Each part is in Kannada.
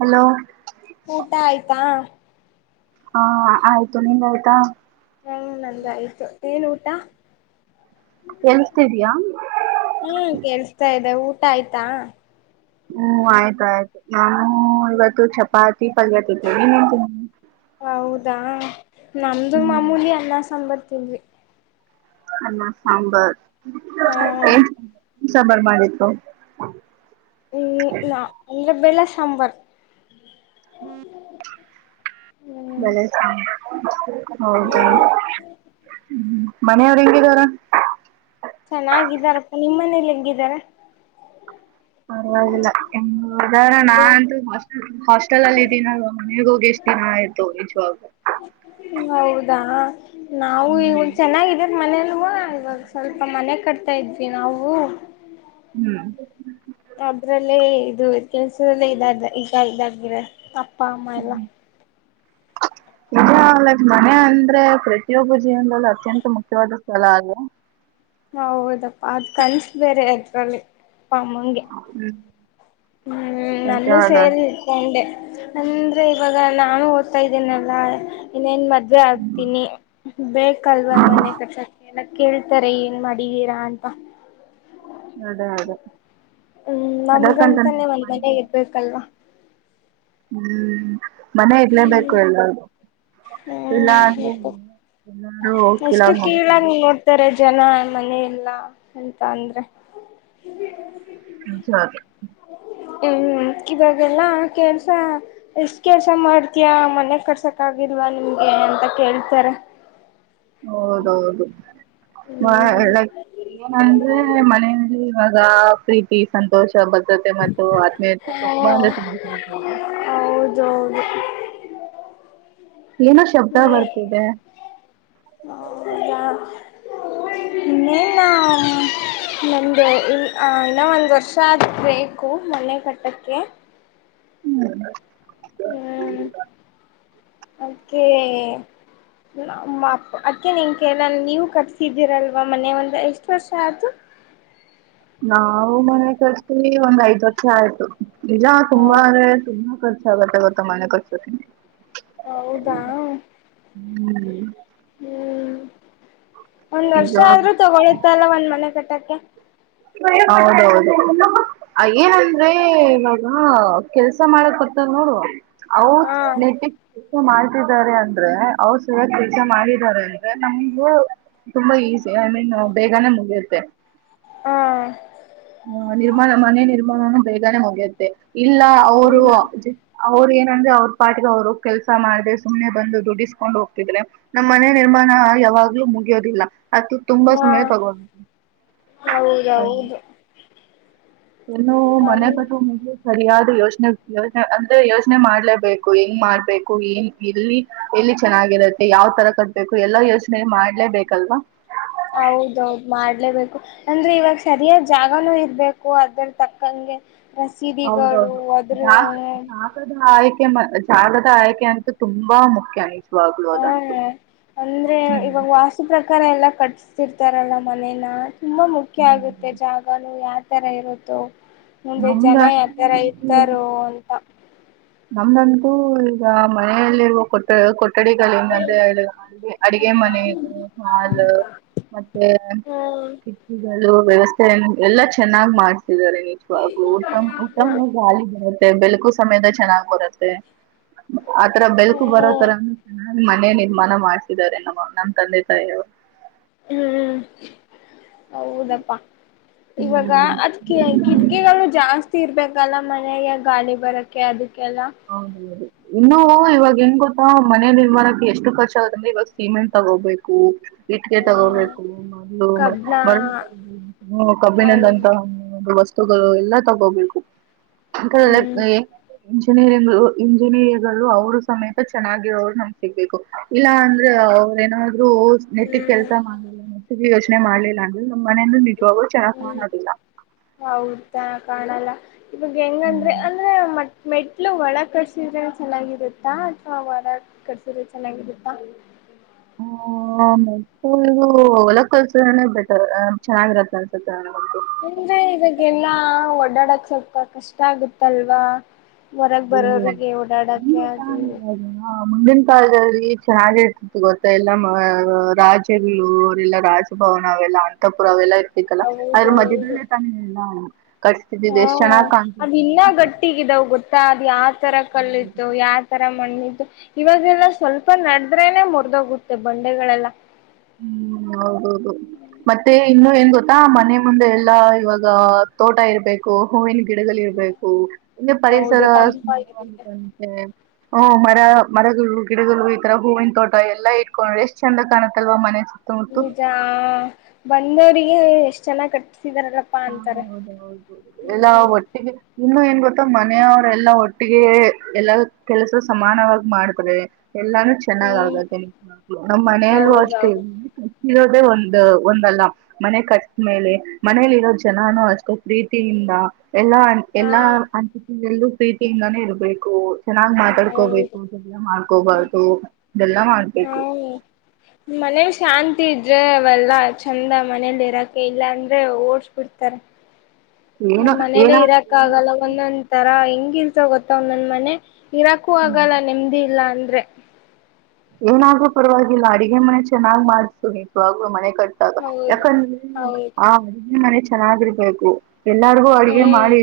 ಹಲೋ ಊಟ ಆಯ್ತಾ. ಹಾ ಆಯ್ತು ನಿಂದ ಆಯ್ತಾ. ಹ್ಮ್ಮ್ ನಂದಾಯಯ್ತು ಏನ್ ಊಟ. ಕೇಳಿಸ್ತಿದೀಯಾ ಹ್ಮ್ ಕಳ್ಸ್ತಾ ಇದೆ ಊಟ ಆಯ್ತಾ. ಹ್ಮ್ ಆಯ್ತ ಆಯ್ತು ನಾನು ಇವತ್ತು ಚಪಾತಿ. [unintelligible] ಪಲ್ಯ ಜೊತೆ ನೀ ಏನ್ ತಿಂದಿ. ಹೌದಾ ನಮ್ದು ಮಾಮೂಲಿ ಅನ್ನ ಸಾಂಬಾರ್ ತಿಂದ್ವಿ. ಅನ್ನ ಸಾಂಬಾರ ಹಾ ಏನ್ ಸಾಂಬಾರ್ ಮಾಡಿತ್ತು. ಹ್ಮ್ ನಾ ಅನ್ನ ಬೇಳೆ ಸಾಂಬಾರ್. ಹ್ಮ್. ಬ ಹ್ಮ್ ಹೌದು ಹಾ ಹ್ಮ. ಮನೆಯವ್ರು ಹೆಂಗಿದಾರ. ಚೆನ್ನಾಗಿದ್ದಾರಪ್ಪ ನಿಮ್ಮ ಮನೇಲಿ ಹೆಂಗಿದಾರ. ಪರ್ವಾಗಿಲ್ಲ ಅದೇ ನಾಂತು. ಮತ್ತಲಲ್ಲಿ ದಿನ ಮನೆಗೋಗಿ ಎಷ್ಟು ದಿನ ಆಯ್ತು ನಿಜವಾಗ. ಹ ನಾವು ಈಗ ಒಂದ ಚೆನ್ನಾಗಿದೇದ ಮನಲ್ ಇವಾಗ ಸ್ವಲ್ಪ ಮನೆ ಕಟ್. ತ ಇದ್ವಿ ನಾವು. ಹ್ಮ್. ಅದ್ರಲ್ಲೇ ಇದು ಕೆಲ್ಸದಲ್ಲ ಇದ ಈಗ ಇದಾಗರ. ಪಾಮ ಎಲ್ಲ. ಇ ಲೈಕ್ ಮನೆ ಅಂದ್ರೆ ಪ್ರತಿಯೊಬ್ಬ ಜೀವನದಲ್ಲಿೂ ಅತ್ಯಂತ ಮುಖ್ಯವಾದ ಸ್ಥಳ ಅದು. ಹೌದಪ್ಪಾ ಅದ್ ಕನ್ಸ ಬೇರೆ ಅದ್ರಲ್ಲಿಪ್ಪಮ್ಮಂಗೆ. ಹ್ಮ್ ಹ್ಮ್ ನನ್ನೂ ನಿಜವಾದ ಸೇರಿ ಇಟ್ಕೊಂಡೆ ಅಂದ್ರೆ ಇವಾಗ ನಾನು. ಹತಾ ಇದೇನಲ್ಲಾ ಇನ್ನೇನ್ ಮದ್ವೆ ಆಗ್ತೀನಿ ಬೇಕಲ್ವ ಮನೆ ಕಕ್ಷಕ್ಕೆ. ಏನ ಕೇಳ್ತಾರೆ ಏನ್ ಮಾಡಿದೀರಾ ಅಂತ. ಅದೇ ಅದೇ. ಹ್ಮ್ ನಮಗಂತಾನೇ ಒಂದ್ ಮನೆ ಇರ್ಬೇಕಲ್ವಾ. ಹ್ಮ್ ಮನ ಹ್ಮ್ ಇಡ್ಲೇಬೇಕು ಎಲ್ಲ. ಎಲ್ಲ. ಅಷ್ಟು ಕೀಳಂಗ ನೋಡ್ತಾರೆ. ಜನ ಮನ ಇಲ್ಲ ಎಂತ ಅಂದ್ರೆ. ನಿಜ ಅದು ಹ್ಮ್ ಇವಾಗೆಲ್ಲಾ ಕೆಲ್ಸ ಎಷ್ಟ ಕೆಲ್ಸ ಮಾಡ್ತಯ ಮನೆ ಕರ್ಸಕ್ ಆ. ಹಿಲ್ವಾ ನಿಮ್ಗೆ ಎಂತ ಕೇಳ್ತಾರೆ. ಹೌದೌದು ಮ ಹ್ಮ್ ಏನಂದ್ರೆ ಮನೆಯಲ್ಲಿ. ಹದಾ ಪ್ರೀತಿ ಸಂತೋಷ್. ಭದ್ರತೆ ಮತ್ತು ಆತ್ಮೀಯತೆ ತುಂಬಾ ಅಂದ್ರೆಂಬ. ಜ. [inaudible] ಏನೋ ಶಬ್ದ ಹ್ಮ ಬರ್ತಿದೆ ಹಾ. ನ ನ. ನಮ್ದು ಇ ಇನ್ನ ಒಂದ್ ವರ್ಷ ಆದ ಬು ಮೊನೆೆ ಕಟ್ಟಕ್ಕೆ. ಹ್ಮ್. ಅಕೆ. ನ ಅ ಅಕ್ಕೇ ನಿನ್ ಕೇಳ ನೀವು ಕಟ್ಸಿದ್ದೀರಲ್ವ ಮನ ಒಂದ ಎಷ್ಟ್ ವರ್ಷ ಆಯ್ತು. [inaudible] ನಾವು ಮನೆ ಖರ್ಚಿ ಒಂದ್ ಐದ್ ವರ್ಷ ಆಯ್ತು ಇಲ್ಲ ತುಂಬ ಹೌದಾ ಅ್ರ ತುಂಬಾ ಖರ್ಚು. ರ್ತ ಗರ್ತ ಮನೆ ಕೊರ್ತಿ. ಹ್ಮ. ಹೌದಾ ಹ್ಮ್ ಒಂದ್ ವರ್ಷ ಆದ್ರೂ ತಗೊಳ್ಳಿತ್ತಲ್ಲ ಒಂದ್ ಮನೆ ಕಟ್ಟಕ್ಕೆ. ಹೌ ಏನಂದ್ರೆ ಮಾಡ. ಹಾ ಕೆಲ್ಸ ಮಾಡಕ್ ಬರ್ತದ ನೋಡು ಅವ ಹಾ ನೆಟ್ಟ. ಮಾಡ್ತಿದ್ದಾರೆ ಅಂದ್ರೆ ಅವ್ರ ಸ ಕೆಲಸ ಮಾಡಿದ್ದಾರೆ ಅಂದ್ರೆ ನಮ್ಗು ತುಂಬಾ ಈಸಿ. ಐ ಮೀನ್ ಬೇಗಾನ ಮುಗಿಯುತ್ತೆ. ಹಾ. ಹ ನಿರ್ಮಾಣ ಮನೆ ನಿರ್ಮಾಣಾನ ಬೇಗನೆ ಹೋಗ್ಯುತ್ತೆ ಇಲ್ಲ ಅವರು ಹ್ಮ್ ಅವರು ಏ ್ರೆ ಅವ್ರ ಪಾಟ್ಿಗೆ ಅವರು ಕೆಲ್ಸ ಮಾಡ್ರೆ ಸುಮ್ನೆ ಬಂದು ದುಡ್ಡಿಸ್ಕೊಂಡ್ ಹೋಗ್ತಿದ್ರ ನಮ್ಮ್ ಮನೆ ನಿರ್ಾಣ ಯಾವಾಗ್ಲೂ ಮುಗಿಯೋದಿಲ್ಲ ಅ ತುಂಬಾ ಹಾ ಸಮಯ ತಗೋ ಹ ಹೌದೌದು ಏನ್ನು ನಮ ಮನೆ ಕಟ್ಟು ಮು್ಲಿ ಸರಿಯಾದ ಯೋಚನೆ ಯೋನೆ ಅಂದ್ರೆ ಯೋಜನೆ ಮಾಡ್ಲೇಬೇಕು ಹೆಂಗ್ ಮಾಡ್ಬೇಕು ನ್ ಇಲ್ಲಿ ಇಲ್ಲಿ ಚೆನ್ನಾಗಿರುತ್ತೆ ಯಾವ್ ತರ ಕಟ್ಬೇಕು ಎಲ್ಲಾ ಯೋಚನೆ ಮಾಡ್ಲೇಬೇಕಲ್ವಾ ಹೌದೌದು ಮಾಡ್ಲೇಬೇಕು ಅಂದ್ರೆ ಇವಾಗ ಸರಿಯಾದ್ ಜಾಗನೂ ಇರ್ಬೇಕು ಅದ್ರ ತಕ್ಕಂಗೆ ರಸೀದಿಗಳು ಹೌದೌದು ಅದ್ರ ಜಾಗ ದಾಕದಕ ಜಾಲದ ಆಯ್ಕೆ ಅಂತೂ ತುಂಬಾ ಮುಖ್ಯ ನಿಜವಾಗ್ಲು ಹ್ಮ ಅದಂತೂ. ಅಂದ್ರೆ ಹ್ಮ್ ಇವಾಗ ವಾಸತು ಪ್ರಕಾರ ಎಲ್ಲಾ ಕಟ್ ಇರ್ತಾರಲ್ಲ ಮನೇನ ತುಂಬಾ ಮುಖ್ಯ ಆಗುತ್ತೆ ಹ್ಮ್. ಜಾಗನು ಯಾವ ತರ ಇರುತ್ತೋ ಮುಂದೆ ಜನ ಯತರ ನಮ್ದಂತೂ ಇದ್ದಾರೋ ಅಂತ ನಮ್ದಂತೂ ಈಗ ಮನೆಯಲ್ಲಿರುವ ಕೊಟ್ಟೆ ಕೊಟ್ಟ ಕಡೆಿಂದ ಅಂದ್ರೆ ಅಡಗೆ ಮನೆ ಇದು ಹಲ್ ಮತ್ತೆ ಹ್ಮ್ ಕಿಟ್ಟಿಗಳು ವ್ಯವಸ್ಥೆ ಎಲ್ಲ ಚೆನ್ನಾಗ್ ಮಾಡ್ತಿದ್ದಾರೆ ನಿಜವಾಗ್ಲೂ ಉತ್ತಮ ಉತ್ತಮವಾಗಿ ಹಾಲ ಮೆ ಬೆಳ್ಕು ಸಮಯದ ಚೆನ್ನಾಗ್ ಬರುತ್ತೆ ಆತರ ಬೆಳ್ಕು ಬರೋ ಹ್ಮ್ ತರ ನ ಮನೆ ನಿರ್ಮಾಣ ಮಾಡ್ಸಿದಿದ್ದಾರೆ ನಮ್ಮ ನಮ್ ತಂದೆ ತಾಯಿಯವರು ಹ್ಮ್ ಹೌದಪ್ಪಾ ಇವಾಗ ಅದ್ ಹ್ಮ್ ಕಿಕಿಗಳು ಜಾಸ್ತಿ ಸೀರ್ಬೇಕಲ್ಲ ಮನೆಗೆ ಗಾಳಿ ಬರಕ್ಕೆೆ ಅದಕ್ಕೆ ಹೌದೌದು ಇನ್ನುೂ ಇವಾಗ ಹೆಂಗ್ ಗೊತ್ತು ಮನೆ ನಿರ್ಮಾಣಕ್ಕೆ ಎಷ್ಟು ಖರ್ಚ ಆಗದಂದ್ರೆ ಇವಾಗ ಸಿಮೆಂಟ್ ತಗೋಬೇಕು ಇಟ್ಟಕ ಹ್ಮ ತಗೋಬೇಕು ಕಬ್ಣ ಮ ಅವು ಕಬ್ಬಿನದಂತಹತ ತಗೋ ಎಲ್ಲ ತಗೋಬೇಕು ಹ್ಮ್ ಇಂಜಿನಿಯರಿಂಗ ಇಂಜಿನಿಯರಿಗಳು ಅವರು ಸಮೇತ ಚೆನ್ನಾಗಿರೋರು ನಮ ಸಿಗ್ಬೇಕು ಇಲ್ಲ ಅಂದ್ರೆ ಅವ್ರ ಏನಾದ್ರು ನೆಟ್ಟಿಗೆ ಹ್ಮ್ ಕೆಲ್ಸ ಮಾಡಲ್ಲ ನೆಟ್ಟಿಗೆ ಎಷ್ಟ ಮಾಡ್ಲಿಲ್ಲ ಅಂದ್ರೆ ನಮ್ ಮನೆಯಂದ ನಿಜವಾಗೂ ಚೆನ್ನ ಹ್ಮ್ ಕಾಣೋದಿಲ್ಲ ಹೌದಾ ಕಾಣಲ್ಲ ಇವಾಗ ಹೆಂಗಂದ್ರೆ ಹ್ಮ್. ಅಂದ್ರೆ ಮ ಮೆಟ್ಲು ಒಳ ಕಟ್ಸಿದ್ರೆ ಚೆನ್ನಾಗಿರುತ್ತಾ ಅಥವಾ ಹೊರ ಕಡ್ಸಿದ್ರೆ ಚೆನ್ನಾಗಿರುತ್ತಾ ಹ ಮ ಹೊಲ ಕಲ್ಸದ್ರನನೆ ಬೆಟರ್ ಚೆನ್ನಾಗಿರತ್ತ ಅನ್ಸತ್ತ ಇಂದ್ರೆ ಇದವಾಗಲ್ಲಾ ಓಡಾಡಕ್ ಸ್ವಲ್ಪ ಕಷ್ಟ ಆಗುತ್ತಲ್ವಾ ಹೊರಗೆ ಇಲ್ಲ ಬರೋರಿಗೆ ಓಡಾಡಕ್ಕೆ ನಿಮ್ಗೂ ಅದು ಚೆನ್ನಾಗಿರೋದು ಮುಂದಿನ ಕಾಲದಲ್ಲಿ ಚೆನ್ನಾಗಿ ಇರ್ತಿತ್ತು ಗೊತ್ತ ಎಲ್ಲ ರಾಜ್ಯಗಳು ಅವರೆಲ್ಲಾ ರಾಜ ಭವನ್ ಅವೆಲ್ಲ ಅಂತಪುರ ಅವೆಲ್ಲ ಲ್ಲ ಆದ್ರ ಮದೆ ಹೌದೌದು ತ ಎಲ್ಲ ಕಟ್ಿಸ್ತಿದ್ದಿದೆ ಎಷ್ಟ ಚೆನ್ನಾಗ್ ಕಾಣ್ತಲ್ಲ್ಲ ಗೊತ್ತಾದ್ ಯಾವ್ ತರ ಕಲ್ತ್ತು ಯಾವ ತರ ಮಣ್ಣಿದ್ದು ಇವಾಗೆಲ್ಲ ಸ್ವಲ್ಪ ನಡದ್ರೆನೆ ಮುರದೋಗುತ್ತೆ ಬಂಡೆಗಳೆಲ್ಲ ಹ್ಮ್ ಹೌದೌದು ಮತ್ತೆ ಇನ್ನು ಏನ್ ಗೊತ್ತಾ ಮನೆ ಮುಂದೆ ಎಲ್ಲಾ ಇವಾಗ ತೋಟ ಇರ್ಬೇಕು ಹೂವಿನ ಗಿಡದಲ್ಲಿ ಇರಬೇಕು ಇ ಪರಿಸರ ಹೌದು ತಂಪಾಗಿರುತ್ತೆ ಸುಂದರವಂತೆ ಮರಗಳು ಗಿಡಗಳು ಈತರ ಹೂವಿನ ತೋಟ ಎಲ್ಲ ಇಟ್ಕೊಂಡ್ರೆ ಎಷ್ಟ್ ಚಂದ ಕಾಣುತ್ತಲ್ವ ಮನಸ ಈಜ ಆ ಬಂದವ್ರಿಗೆ ಎಷ್ಟ್ ಚೆನ್ನಾಗ ಕಟ್ಟ ಹೌದೌದು ಎಲ್ಲ ಹ್ಮ್ ಒಟ್ಟಿಗೆ ಇನ್ನು ಏನ್ ಗೊತ್ತ ಮ ಮನೆಯವ್ರ ಎಲ್ಲಾ ಒಟ್ಟಿಗೆ ಎಲ್ಲ ಕೆಲಸ ಸಮಾನವಾಗಿ ಮಾಡ್ತಾರೆ ಎಲ್ಲಾನು ಚೆನ್ನಾಗ ಹ್ಮ್ ಆಗುತ್ತೆ ನಿ ನಮ್ಮ್ ಮನಲ್ಲೂ ಅಷ್ಟೇ ಹೌದೌದು ಇಲ್ಲ ಇರೋದೇ ಒಂದು ಒಂದಲ್ಲ ಮನೆ ಕಷ್ಟ ಮೇಲೆ ಮನಲಿ ಎಲ್ಲ ಜನಾನು ಅಷ್ಟು ಪ್ರೀತಿಯಿಂದ ಎಲ್ಲಾ ಹಾ ಎಲ್ಲಾ ಅಂಟಲ್ಲೂ ಪ್ರೀತಿಯಿಂದಾನೇ ಇರ್ಬೇಕು ಚೆನ್ನಾಗ್ ಹ್ಮ್ ಹೌದು ಮಾತಾಡ್ಕೋಬೇಕು ಚೆಂದ ಮಾಡ್ಕೋಬಾರದು ಹಾ ಮನ ಶಾಂತಿ ಇದ್ದ ಆದ್ರೆ ಅವಲ್ಲ ಚಂದ ಮನೇಲಿ ಇರಾಕ ಇಲ್ಲ ಅಂದ್ರೆ ಓಡ್ಸ್ ಬಿಿಡ್ತಾರೆ ಹ ಏನೋ ಏನ ಮನೇಲೆೇ ಇರಾಕ್ ಆಗಲ್ಲ ಒಂದೊಂದ್ ತರಾ ಹೆಂಗಿಲ್ಸ ಗೊತ್ತವ ನಂದ ಮನೆ ಇರಾಕೂ ಆಗಲ್ಲ ನೆಮದಿ ಇಲ್ಲ ಅಂದ್ರೆ ಏನಾದ್ೂ ಪರವಾಗಿಲ್ಲ ಅಡಿಗೆ ಮನೆ ಚೆನ್ನಾಗ್ ಮಾಡ್ಸು ನಿು ಆಲೂ ಮನೆ ಕಟ್ಟಾಗ ಹೌದು ಯಾಕಂದ್ರೆ ಹೌದು ಆ ಅಡು ಮನೆ ಚೆನ್ನಾಗಿರ್ಬೇಕು ಎಲ್ಲಾರಿಗೂ ಅಡಗೆ ಹ್ಮ್ ಮಾಡಿ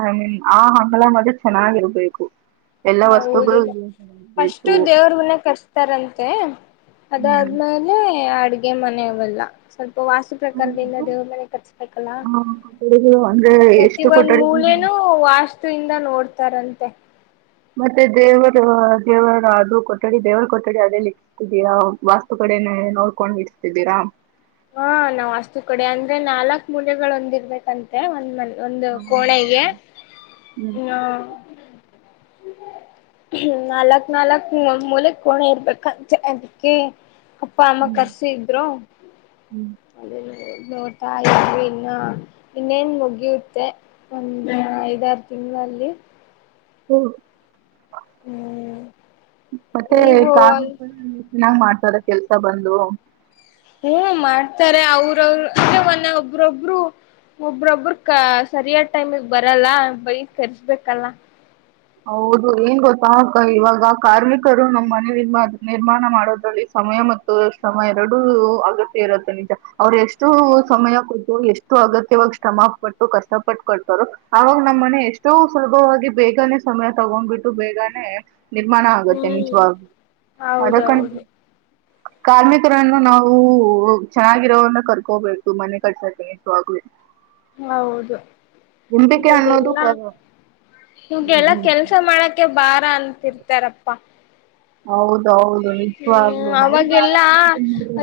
ಐ ಮೀನ್ ಆ ಹಮಲ ಮದೆ ಚೆನ್ನಾಗಿರ್ಬೇಕು ಎಲ್ಲ ಹೌದು ವಸ್ತುಗಳುಬೇಕು ಕರ್ಸ್ತಾರಂತೆ ಹ್ಮ್ ಅದಾದ್ಮೇಲೆ ಅಡ್ಗೆ ಮನೆವಲ್ಲ ಸ್ವಲ್ಪ ವಾಸು ಪ್ರಕಾರದ ಇಿಂದ ದೇವ್ರ ಮನೆ ಕಟ್ಸ್ಬೇಕಲ್ಲ ಹ ಕೊಠಡಿಗಳು ಅಂದ್ರೆ ಪ್ರತಿ ಎಷ್ಟು ಒಂದ್ ಕೊಠಡಿಗಳು ಮೂಲೆನೂ ವಾಸ್ತುವಿಂದ ನೋಡ್ತಾರಂತೆ ಮತ್ತೆ ದೇವರು ದೇವರ ಅದು ಕೊಠಡಿ ದೇವರ ಕೊಠಡಿ ಅದೇ ಇಕ್ಕತಿದಯಾ ವಾಸ್ತು ಕೊ ೇ ನೋಡ್ಕೊಂಡ್ ಇರ್ತಿದ್ದೀರಾ ಹಾ ನಾವ್ ಅಸ್ತು ಕೊಡೆ ಅಂದ್ರೆ ನಾಲ್ಕ್ ಮೂಲೆಗಳು ಒಂದಿರ್ಬೇಕಂತೆ ಒಂದ್ ಮನೆ ಒಂದು ಕೋಳೆಗೆ ಹ್ಮ್ ಹ ್ಮ ನಾಲ್ಕ್ ನಾಲ್ಕ್ ಮೂಲೆ ಕೋಣೆ ಇರ್ಬೇಕಂತೆ ಅದಕ್ಕೆ ಅಪ್ಪ ಅಮ್ಮ ಹ್ಮ್ ಕರ್ಸಿ ಇದ್ರು ಹ್ಮ್ ನೋಡ್ತಾ ಇದ್ವಿ ಇನ್ನ ಇನ್ನೇನ್ ಮುಗಿಯುತ್ತೆ ಒ ಐದ ತಿಂವಲ್ಲಿ ಹ್ಮ ಹ್ಮ್ ಮತ್ತೆ ನೀವು ಕ ಚೆನ್ನಾಗಿ್ ಮಾಡ್ತ ರ ಕೆಲ್ಸ ಬಂದು ಹ್ಮ್ ಮಾಡ್ತಾರೆ ಅವ್ರವರು ಅೆ ಮೊನ್ನ ಒಬ್ರೊಬ್ರು ಒಬ್ರೊಬ್ಬರು ಕ ಸರಿಯಾದ ಟೈಮಗ್ ಬರಲ್ಲ ಬೈ ಕರ್ಸ್ಬೇಕಲ್ಲ ಹೌದು ಏನ್ ಗೊತ್ತಾ ಇವಾಗ ಕಾರ್ಮಿಕರು ನಮ್ಮ್ ಮನೆ ನಿರ್ಮ ನಿರ್ಮಾಣ ಮಾಡೋದ್ರಲ್ಲಿ ಸಮಯ ಮತ್ತು ಶಯ ಎರಡು ಅಗತ್ಯ ಇರುತ್ತೆ ನಿಜ ಅವ್ರು ಎಷ್ಟು ಸಮಯ ಕೂತೋ ಎಷ್ಟು ಅಗತ್ಯವಾಗಿ ಶ್ರಮ ಪಟ್ಟು ಕಷ್ಟ ಪಟ್ಟ ಕೊೊಡ್ತಾರರು ಆಾಗ ನಮ್ಮ್ ಮನೆ ಎಷ್ಟೋ ಸುಲಭವಾಗಿ ಬೇಗನೆ ಸಮಯ ತಗೊಂಡ್ಬಿಟ್ಟು ಬೇಗಾನನೆ ನಿರ್ಮಾಣ ಆಗತ್ತೆ ಹ್ಮ್ ನಿಜವಾಗಿ ಅದಕ್ಕಂತ ಹೌದೌದು ಕಾರ್ಮಿಕರನ್ನು ನಾವು ಚೆನ್ನಾಗಿರೋನ್ನ ಕರ್ಕೋಬೇಕು ಮನೆ ಕರ್ಸಾಗೂ ಹೌದು ಅನ್ನೋದು ನಿವಾಗಲ್ಲಾ ಕ- ಹ್ಮ್ ನಿವಗೆಲ್ಲಾ ಹ್ಮ್ ಕೆಲ್ಸ ಮಾಡಕ್ಕೆೆ ಬಾ ಅಂತಿರ್ತಾರಪ್ಪಾ ಹೌದು ಹ್ಮ್ ಅವಾಗೆಲ್ಲಾ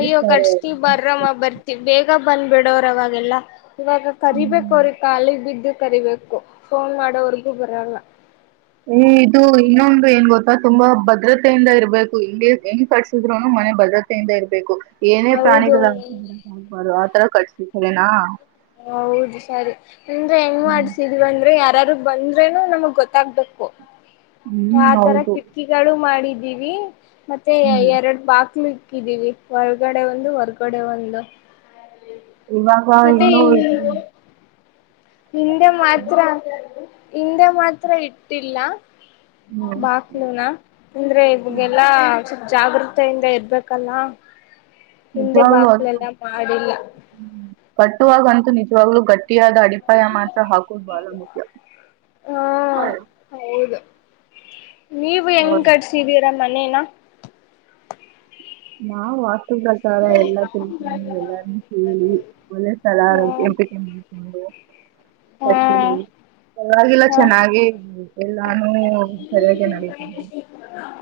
ಅಯ್ಯೋ ಕಟ್ಸ್ತಿೀ ಬರಮ್ಮ ಬರ್ತಿ ಬೇಗ ಬಂದ್ಬಿಡೋವ್ರ ಅವವಾಗೆಲ್ಲಾ ಇವಾಗ ಕರಿಬೇಕ ಅವ್ರಿಗೆ ಕಖಾಲಿ ಬಿದ್ದು ಕರಿಬೇಕು ಫೋನ್ ಮಾಡೋವರ್ಗೂ ಬರಲ್ಲ ಇದು ಇನ್ನೊಂದು ಏನ್ ಗೊತ್ತಾ ತುಂಬಾ ಭದ್ರತೆಯಿಂದ ಇರ್ಬೇಕು ಹಿಂಗಗೆ ಹೆಂಗ್ ಕಟ್ಸಿದ್ರುನು ಮನೆ ಭದ್ರತೆಯಿಂದ ಇರ್ಬೇಕು ಏನೇ ಹೌದು ಪ್ರಾಣಿಗಳ ಆಗ್ಬಾರು ಆತರ ಕಟ್ತನಾ ಹೌದು ಸರಿ ನಿಂದ್ರೆ ಹೆಂಗ್ ಹ್ಮ್ ಮಾಡ್ಸಿದೀಂದ್ರೆ ಯಾರಾರು ಬಂದ್ರೆನು ನಮಗ್ ಗೊತ್ತಾಗ್ಬೇಕು ಹ್ಮ್ ಆತರ ಹೌದು ಕಿಟಕಿಗಳು ಮಾಡಿದ ೀವಿ ಮತ್ತೆ ಹ್ಮ್ ಎರಡು ಸ್ನಾನಗೃಹ ಹಾಕಿದೀವಿ ಹೊರ್ಗಡೆ ಒಂದು ಹೊರ್ಗಡೆ ಒಂದು ಇವಾಗ ಮತ್ತೆ ಇನ್ನೂ ವ ಹಿಂದೆ ಮಾತ್ರ ಹಿಂದೆ ಮಾತ್ರ ಇಟ್ಟಿಲ್ಲ ಹ್ಮ್ ಬಾಕ್ಲೂನಾ ಅಂದ್ರೆ ಇವಗೆಲ್ಲಾ ಜಾಗೃತೆಯಿಂದ ಇರ್ಬೇಕಲ್ಲ ಹಿಂದೆ ನಿಜವಾಗ್ಲೂ ಬಕ್ಲೆಲ್ಲ ಮಾಡಿಲ್ಲ ಕಟ್ಟುವಾಗ ಅಂತೂ ನಿಜವಾಗ್ಲುೂ ಗಟ್ಟ ಿಯಾದ ಅಡಿಪಾಯ ಮಾಸ ಹಾಕುದು ಬಳ ಮುಖ್ಯ ಹಾ ಹೌದು ನೀವು ಹೆಂಗೆ ಹೌದು ಕಟ್ಿಸಿದ್ದೀರಾ ಮನೇನಾ ನಾ್ ಪ್ರಕಾರ ಎಲ್ಲಾ ತಿಳ್ಕೊಂಡು ಎಲ್ಲಾರನ್ನೂ ಕೇಳಿ ಒಲ ಸ್ಲ ಆರೋಗ್ಯ ಹ್ಮ್ ಎಂಪಿಕೆ ಮಾಡಿಕೊಂಡು ಅತೆ ಹ್ಮ್ ಪವಾಗಿಲ್ಲ ಹ್ಮ್ ಚೆನ್ನಾಗಿ ಎಲ್ಲಾನು ಸರಿಯಾಗಿ ನಡೀತಿದ್ದೆ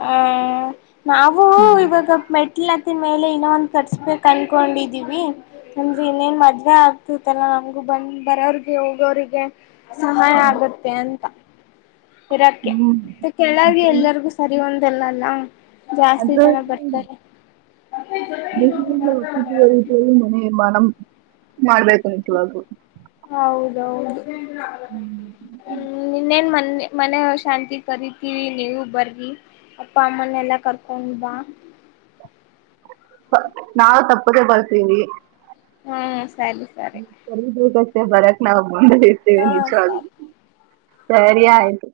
ಹ್ ನಾವು ಇವಾಗ ಮೆಟ್ಲ ಮೇಲೆ ಇನ್ನೊ ಒಂದ್ ತರ್ಸ್ಬೇಕಕ್ ಅನ್ಕೊಂಡಿದೀವಿ ಅಂದ್ರೆ ಇನ್ನೇನ್ ಮಜ್ವೆಾ ಆಗ್ತತ್ತಲ್ಲ ನಮಗು ಬಂದ ಬರೋರ್ಗೆ ಹೋಗೋರಿಗೆ ಸಹಾಯ ಆಗತ್ತೆ ಅಂತ ಇರಕೆ ಹ್ಮ್ ಮತ್ತ ಕೆಳಗೆ ಎಲ್ಲರಿಗೂ ಸರಿ ಒಂತ ಲ್ಲಲ್ಲ ಜಾಸ್ತಿ ಜನ ಅದ್ರಲ್ಲಿ ಬರ್ತಾರೆ ಮನೆ ಮನ ಮಾಡ್ಬೇಕುಂಂತವಾಗು ್ಮ ನಿನ್ನೇನ್ ಮ ಮನ ಶಾಂತಿ ಕರಿತೀವಿ ನೀವು ಬರ್ಗಿ ಅಪ್ಪ ಅಮ್ಮನ್ನೆಲ್ಲಾ ಕರ್ಕೊಂಡ್ ಬಾ ಕಟ್ಟೆ ಬರ್ತೀವಿ ಹ್ಮ್ ಸರಿ ಸರಿ ಸರಿಬೇಕಷ್ಟೆ ಬರಕ್ ನಾವು ಮುಂದೆ ಇರ್ತೇವೆ ಹಾ ನಿಜ ಆ ಸರಿ ಸರಿ ಆಯ್ತು